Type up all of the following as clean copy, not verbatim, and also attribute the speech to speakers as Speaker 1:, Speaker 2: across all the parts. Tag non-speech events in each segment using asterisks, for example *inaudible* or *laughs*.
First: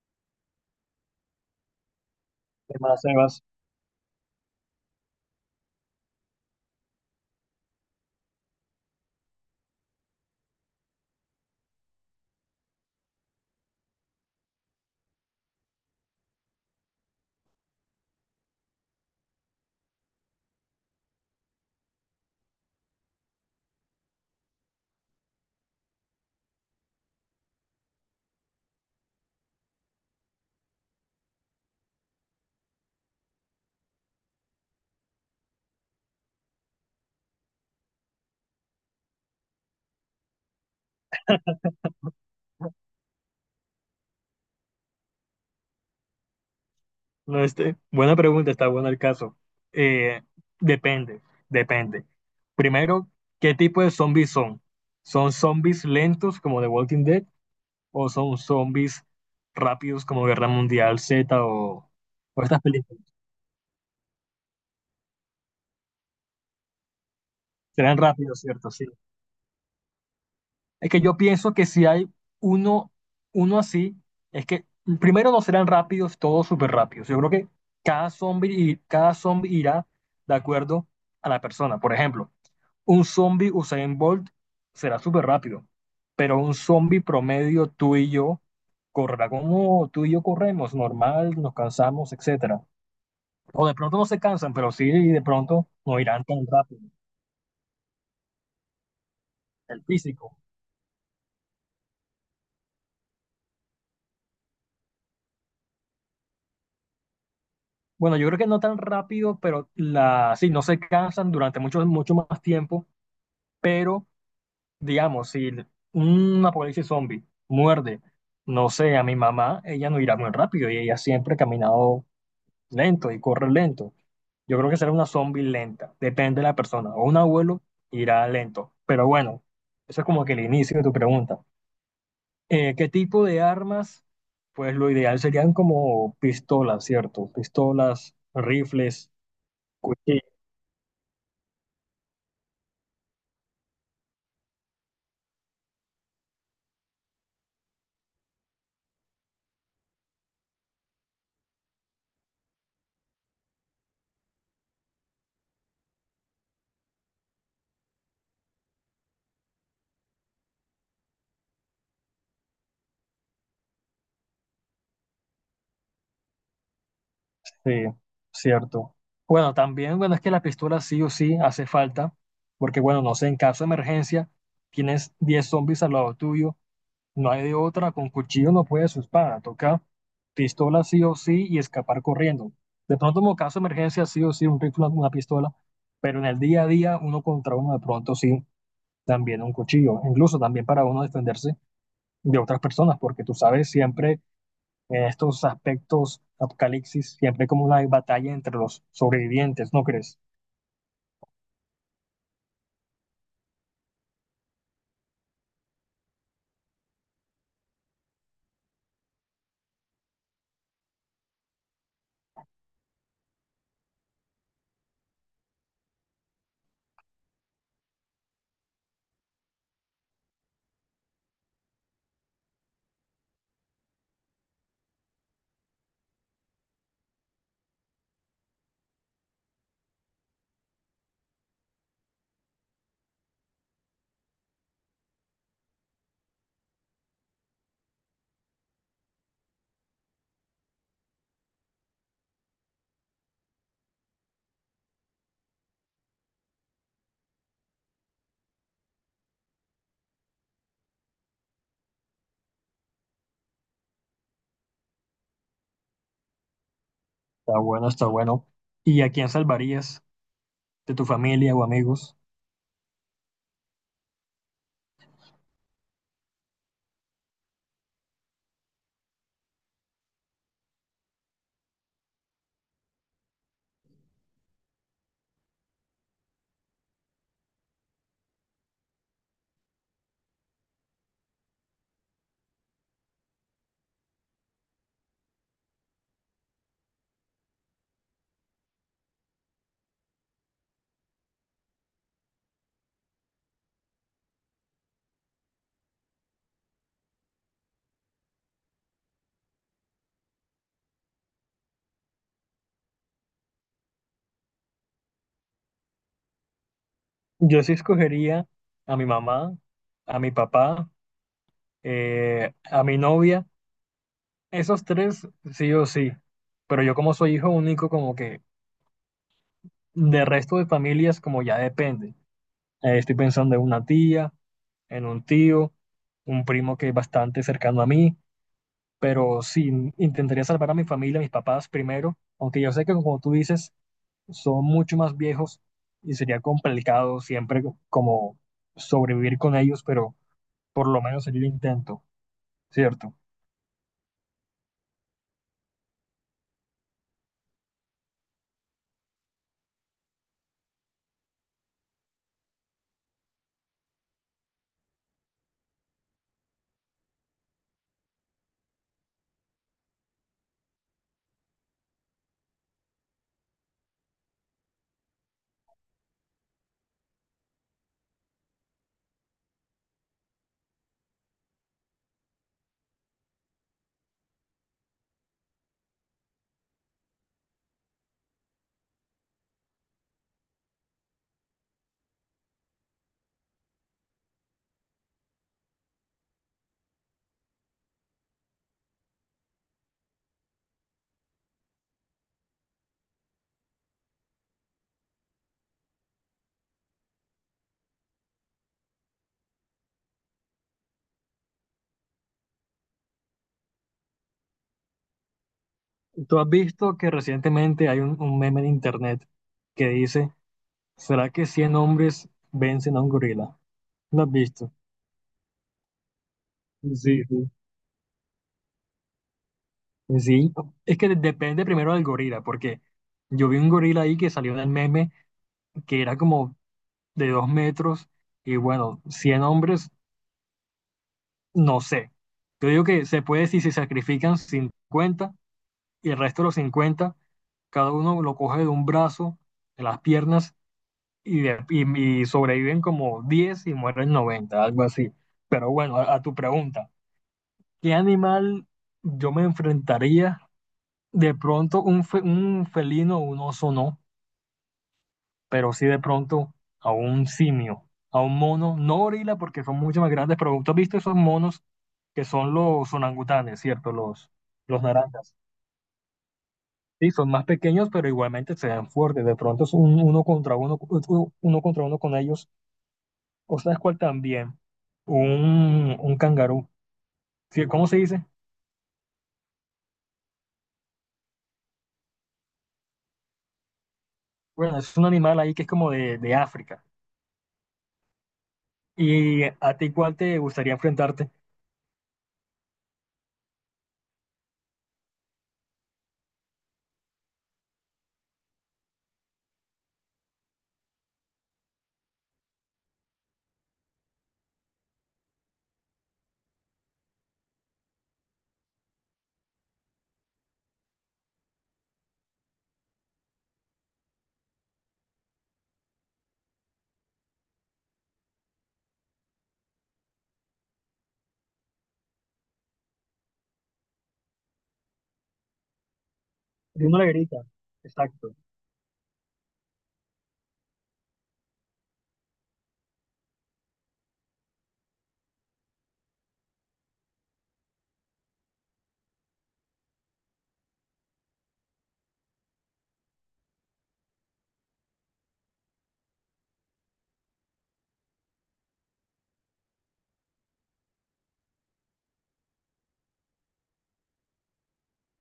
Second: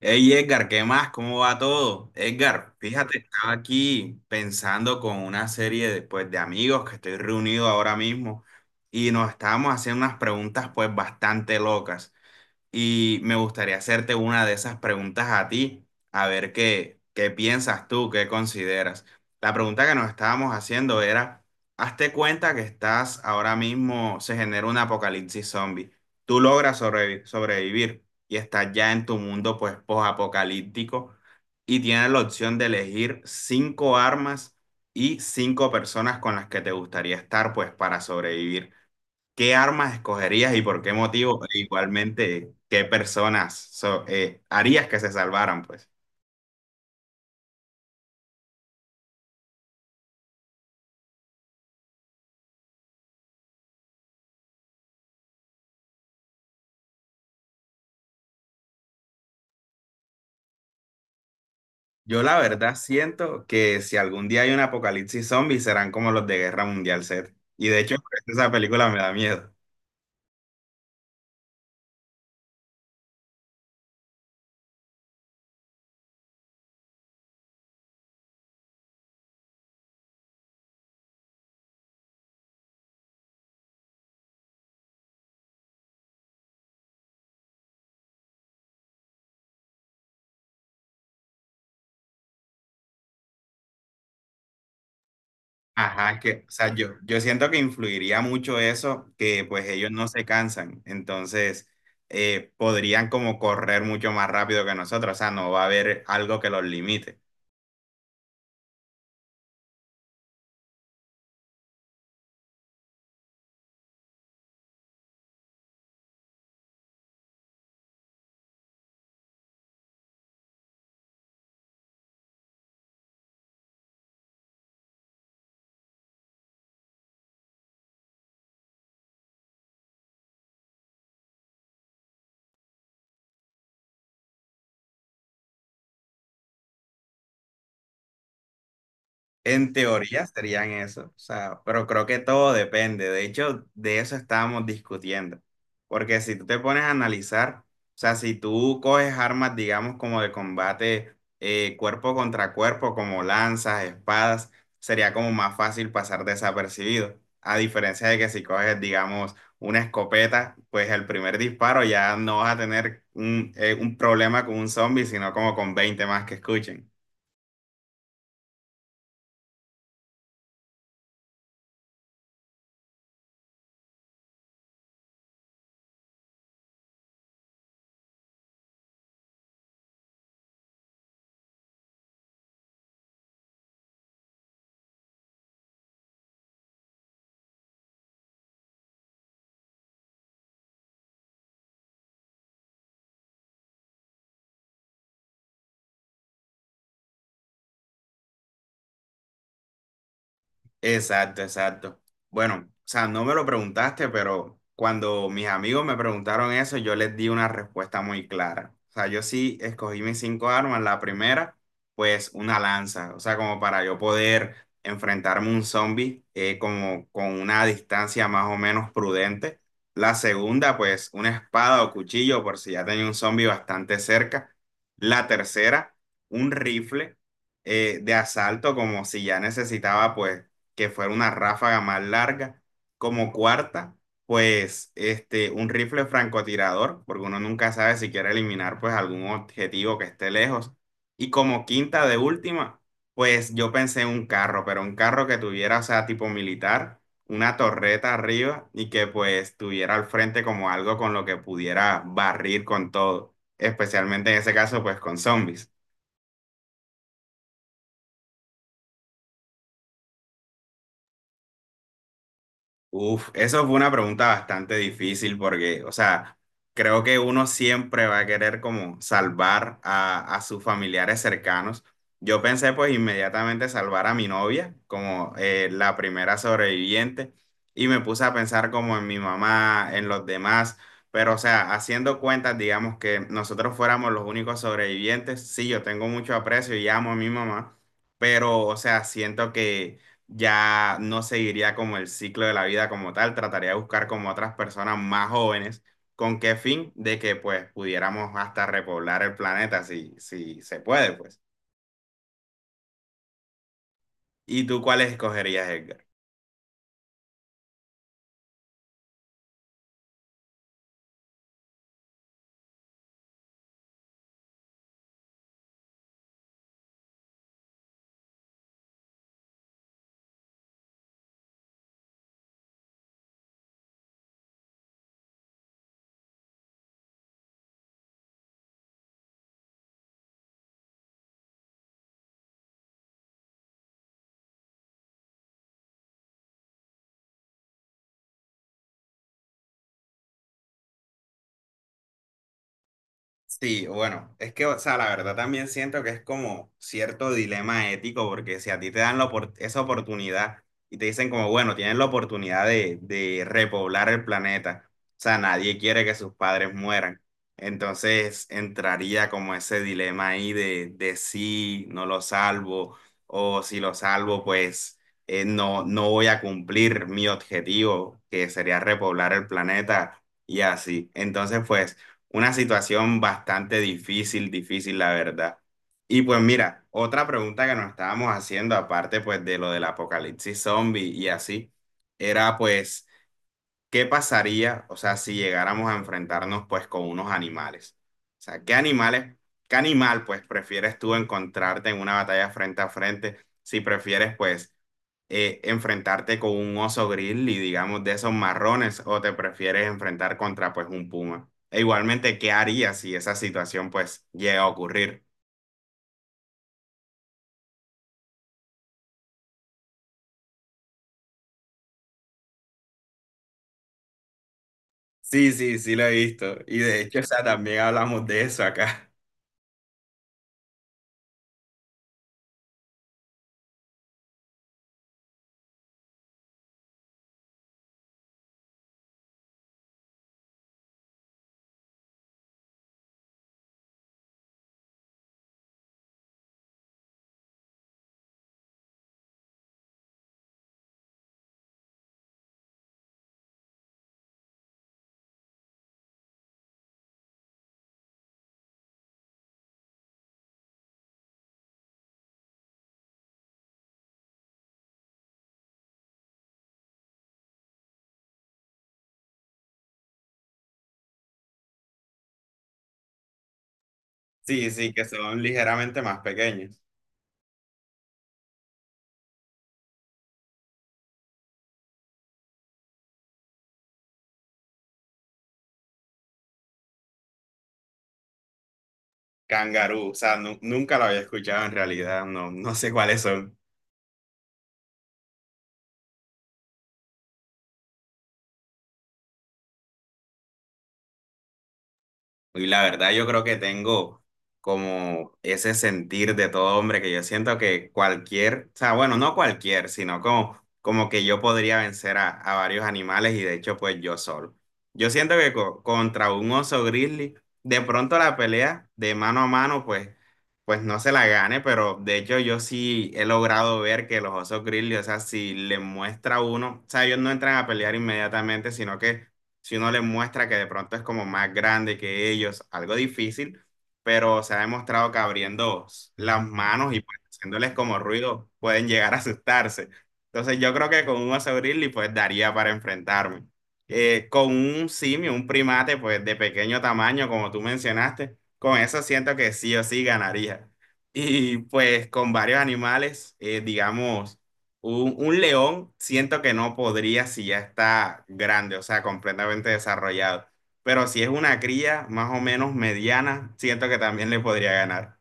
Speaker 1: Hey Edgar, ¿qué más? ¿Cómo va todo?
Speaker 2: ¿Qué
Speaker 1: Edgar, fíjate,
Speaker 2: Sebas?
Speaker 1: estaba aquí pensando con una serie pues, de amigos que estoy reunido ahora mismo y nos estábamos haciendo unas preguntas pues bastante locas. Y me gustaría hacerte una de esas preguntas a ti, a ver qué piensas tú, qué consideras. La pregunta que nos estábamos haciendo era, hazte cuenta que estás ahora mismo, se genera un apocalipsis zombie. Tú logras sobrevivir y estás ya en tu mundo pues posapocalíptico y tienes la opción de elegir cinco armas y cinco personas con las que te gustaría estar pues para sobrevivir. ¿Qué armas escogerías y por qué motivo? E
Speaker 2: *laughs*
Speaker 1: igualmente, ¿qué personas harías que se salvaran, pues?
Speaker 2: No, este, buena pregunta, está bueno el caso. Eh, depende, depende. Primero, ¿qué tipo de zombies son? ¿Son zombies lentos como The Walking Dead o son zombies rápidos como Guerra Mundial Z o,
Speaker 1: Yo la
Speaker 2: o estas
Speaker 1: verdad
Speaker 2: películas?
Speaker 1: siento que si algún día hay un apocalipsis zombie serán como los de Guerra Mundial Z. Y de hecho, *laughs*
Speaker 2: Serán
Speaker 1: por eso
Speaker 2: rápidos,
Speaker 1: esa
Speaker 2: ¿cierto? Sí.
Speaker 1: película me da miedo.
Speaker 2: Es que yo pienso que si hay uno, uno así, es que primero no serán rápidos, todos súper rápidos. Yo creo que cada zombie irá de acuerdo a la persona. Por ejemplo, un zombie Usain Bolt será súper rápido, pero un zombie promedio tú y yo correrá como tú y yo corremos, normal, nos cansamos, etcétera. O de pronto no se cansan, pero sí de pronto no
Speaker 1: Ajá,
Speaker 2: irán tan
Speaker 1: que, o sea,
Speaker 2: rápido.
Speaker 1: yo siento que influiría mucho eso, que pues
Speaker 2: El
Speaker 1: ellos no se
Speaker 2: físico.
Speaker 1: cansan, entonces podrían como correr mucho más rápido que nosotros, o sea, no va a haber algo que los limite.
Speaker 2: Bueno, yo creo que no tan rápido, pero la, sí, no se cansan durante mucho, mucho más tiempo, pero digamos, si un apocalipsis zombie muerde, no sé, a mi mamá, ella no irá muy rápido y ella siempre ha caminado lento y corre lento. Yo creo que será una zombie lenta, depende de la persona, o un abuelo irá lento. Pero bueno, eso es como que el inicio de tu pregunta. ¿Qué tipo de armas? Pues lo ideal serían como pistolas, ¿cierto? Pistolas, rifles,
Speaker 1: En
Speaker 2: cuchillos.
Speaker 1: teoría serían eso, o sea, pero creo que todo depende. De hecho, de eso estábamos discutiendo. Porque si tú te pones a analizar, o sea, si tú coges armas, digamos, como de combate cuerpo contra cuerpo, como lanzas, espadas, sería como más fácil pasar desapercibido. A diferencia de que si coges, digamos, una escopeta, pues el primer disparo ya no vas a tener un problema con un zombie, sino como con 20 más que escuchen.
Speaker 2: Sí, cierto. Bueno, también, bueno, es que la pistola sí o sí hace falta, porque bueno, no sé, en caso de emergencia, tienes 10 zombies al lado tuyo, no hay de otra, con cuchillo no puedes su espada, toca pistola sí o sí y escapar corriendo. De pronto, como caso de emergencia, sí o sí, un rifle, una pistola, pero en el día a día, uno contra uno, de pronto sí, también un cuchillo, incluso también para uno defenderse de otras personas, porque tú sabes, siempre en estos aspectos apocalipsis, siempre hay como una batalla entre los sobrevivientes, ¿no crees?
Speaker 1: Exacto, exacto. Bueno, o sea, no me lo preguntaste, pero cuando mis amigos me preguntaron eso, yo les di una respuesta muy clara. O sea, yo sí escogí mis cinco armas. La primera, pues una lanza, o sea, como para yo poder enfrentarme a un zombie como con una distancia más o menos prudente. La segunda, pues una espada o cuchillo, por si ya tenía un zombie bastante cerca. La tercera, un rifle de asalto, como si ya necesitaba, pues que fuera una ráfaga más larga. Como cuarta, pues este, un rifle francotirador, porque uno nunca sabe si quiere eliminar pues algún objetivo que esté lejos. Y como quinta de última, pues yo pensé en un carro, pero un carro que tuviera, o sea, tipo militar, una torreta arriba y que pues tuviera al frente como algo con lo que pudiera barrir con todo, especialmente en ese caso pues con zombies.
Speaker 2: Está bueno, está bueno. ¿Y a quién salvarías de tu familia o amigos?
Speaker 1: Uf, eso fue una pregunta bastante difícil porque, o sea, creo que uno siempre va a querer como salvar a sus familiares cercanos. Yo pensé pues inmediatamente salvar a mi novia como la primera sobreviviente y me puse a pensar como en mi mamá, en los demás, pero o sea, haciendo cuentas, digamos que nosotros fuéramos los únicos sobrevivientes, sí, yo tengo mucho aprecio y amo a mi mamá, pero o sea, siento que ya no seguiría como el ciclo de la vida como tal, trataría de buscar como otras personas más jóvenes, ¿con qué fin? De que pues pudiéramos hasta repoblar el planeta si se puede, pues. ¿Y tú cuáles escogerías, Edgar?
Speaker 2: Yo sí escogería a mi mamá, a mi papá, a mi novia, esos tres sí o sí, pero yo como soy hijo único, como que de resto de familias como ya depende. Estoy pensando en una tía, en un tío, un primo que es bastante cercano a mí, pero sí, intentaría salvar a mi familia, a mis papás primero, aunque yo sé que como tú dices, son mucho más viejos y sería complicado siempre como sobrevivir con ellos, pero por lo menos sería el intento, ¿cierto?
Speaker 1: Sí, bueno, es que, o sea, la verdad también siento que es como cierto dilema ético, porque si a ti te dan esa oportunidad y te dicen como, bueno, tienes la oportunidad de repoblar el planeta, o sea, nadie quiere que sus padres mueran. Entonces entraría como ese dilema ahí de si no lo salvo, o si lo salvo, pues no, no voy a cumplir mi objetivo, que sería repoblar el planeta y así. Entonces, pues... Una situación bastante difícil, difícil, la verdad. Y pues mira, otra pregunta que nos estábamos haciendo, aparte pues de lo del apocalipsis zombie y así, era pues... ¿qué pasaría, o sea, si llegáramos a enfrentarnos pues con unos animales? O sea, ¿qué animales, qué animal pues prefieres tú encontrarte en una batalla frente a frente si prefieres pues enfrentarte con un oso grizzly, digamos, de esos marrones o te prefieres enfrentar contra pues un puma? E igualmente, ¿qué harías si esa situación pues llega a ocurrir?
Speaker 2: Tú has visto que recientemente hay un meme en internet que dice, ¿será que 100 hombres vencen a un gorila? ¿Lo has visto?
Speaker 1: Sí, sí, sí lo he visto. Y de hecho, o
Speaker 2: Sí,
Speaker 1: sea,
Speaker 2: sí.
Speaker 1: también hablamos de eso acá. *laughs*
Speaker 2: Sí, es que depende primero del gorila, porque yo vi un gorila ahí que salió en el meme que era como de 2 metros y bueno, 100 hombres, no sé. Yo digo que se puede si se sacrifican 50 y el resto de los 50 cada uno lo coge de un brazo, de las piernas y, y sobreviven como 10 y mueren 90 algo así. Pero bueno, a tu pregunta, ¿qué animal yo me enfrentaría? De pronto un felino, un oso no, pero sí de pronto a un simio, a un mono, no gorila porque son mucho más grandes, pero tú has visto esos monos que son los orangutanes, ¿cierto?
Speaker 1: Sí,
Speaker 2: Los
Speaker 1: sí, que
Speaker 2: naranjas.
Speaker 1: son ligeramente más pequeños.
Speaker 2: Sí, son más pequeños, pero igualmente se dan fuertes. De pronto es uno contra uno, uno contra uno con ellos. ¿O sabes cuál también? Un cangarú. Sí, ¿cómo se dice?
Speaker 1: Kangaroo, o sea, nunca lo había escuchado en realidad, no, no sé cuáles son.
Speaker 2: Bueno, es un animal ahí que es como de África. ¿Y a ti cuál te gustaría enfrentarte?
Speaker 1: Y la verdad yo creo que tengo como ese sentir de todo hombre que yo siento que cualquier, o sea, bueno, no cualquier, sino como, como que yo podría vencer a varios animales y de hecho pues yo solo. Yo siento que contra un oso grizzly, de pronto la pelea de mano a mano pues, pues no se la gane, pero de hecho yo sí he logrado ver que los osos grizzly, o sea, si le muestra a uno, o sea, ellos no entran a pelear inmediatamente, sino que si uno les muestra que de pronto es como más grande que ellos, algo difícil, pero se ha demostrado que abriendo las manos
Speaker 2: Uno
Speaker 1: y
Speaker 2: le
Speaker 1: pues,
Speaker 2: grita.
Speaker 1: haciéndoles como
Speaker 2: Exacto.
Speaker 1: ruido pueden llegar a asustarse. Entonces yo creo que con un oso grizzly pues daría para enfrentarme. Con un simio, un primate pues de pequeño tamaño, como tú mencionaste, con eso siento que sí o sí ganaría. Y pues con varios animales, digamos un león siento que no podría si ya está grande, o sea, completamente desarrollado. Pero si es una cría más o menos mediana, siento que también le podría ganar.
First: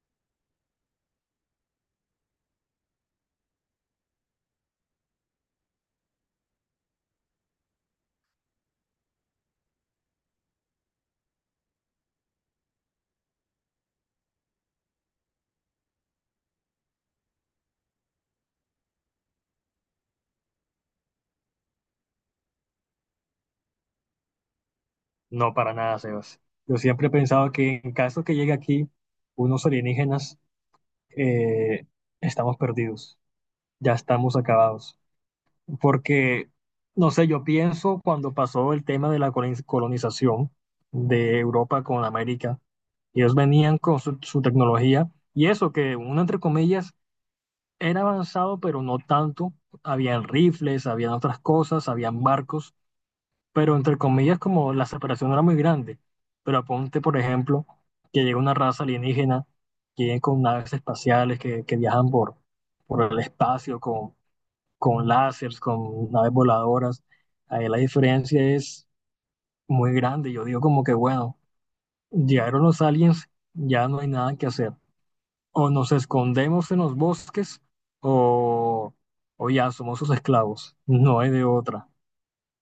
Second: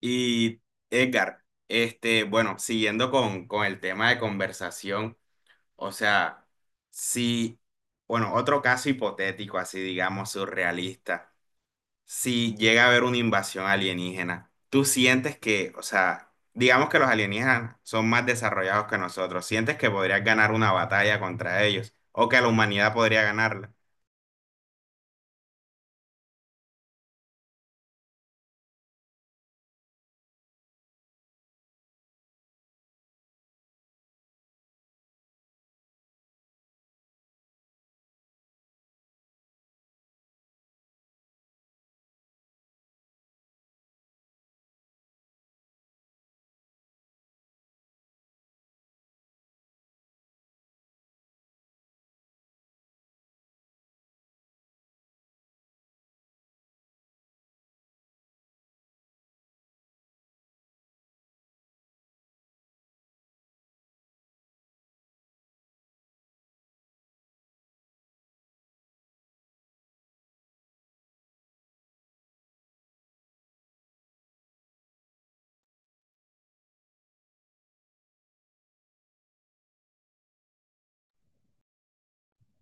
Speaker 1: Y Edgar, este, bueno, siguiendo con el tema de conversación, o sea, si, bueno, otro caso hipotético, así digamos, surrealista. Si llega a haber una invasión alienígena, tú sientes que, o sea, digamos que los alienígenas son más desarrollados que nosotros, sientes que podrías ganar una batalla contra ellos o que la humanidad podría ganarla.
Speaker 2: No, para nada, Sebas. Yo siempre he pensado que en caso que llegue aquí unos alienígenas, eh, estamos perdidos, ya estamos acabados. Porque, no sé, yo pienso cuando pasó el tema de la colonización de Europa con América, ellos venían con su tecnología y eso que uno, entre comillas, era avanzado, pero no tanto. Habían rifles, habían otras cosas, habían barcos, pero entre comillas como la separación no era muy grande. Pero aponte, por ejemplo, que llega una raza alienígena que viene con naves espaciales que viajan por el espacio con láseres, con naves voladoras. Ahí la diferencia es muy grande. Yo digo como que, bueno, llegaron los aliens, ya no hay nada que hacer. O nos escondemos en los bosques o, o ya somos sus esclavos. No hay de otra.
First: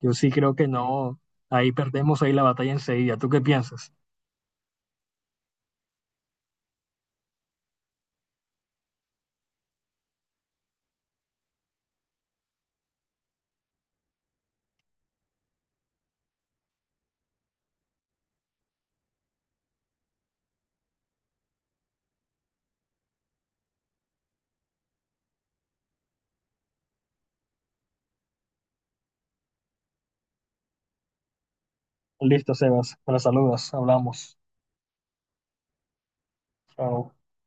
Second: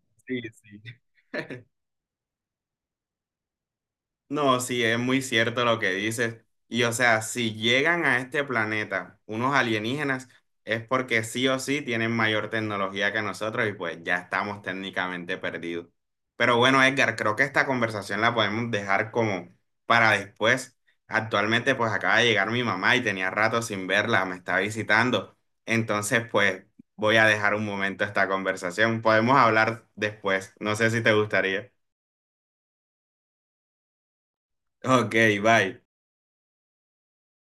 Speaker 2: Yo sí
Speaker 1: Sí,
Speaker 2: creo que
Speaker 1: sí.
Speaker 2: no. Ahí perdemos ahí la batalla enseguida. ¿Tú qué piensas?
Speaker 1: No, sí, es muy cierto lo que dices. Y o sea, si llegan a este planeta unos alienígenas, es porque sí o sí tienen mayor tecnología que nosotros y pues ya estamos técnicamente perdidos. Pero bueno, Edgar, creo que esta conversación la podemos dejar como para después. Actualmente pues acaba de llegar mi mamá y tenía rato sin verla, me está visitando. Entonces pues voy a dejar un momento esta conversación. Podemos hablar después. No sé si te gustaría.
Speaker 2: Listo, Sebas. Me la saludas. Hablamos.
Speaker 1: Ok, bye.
Speaker 2: Chao.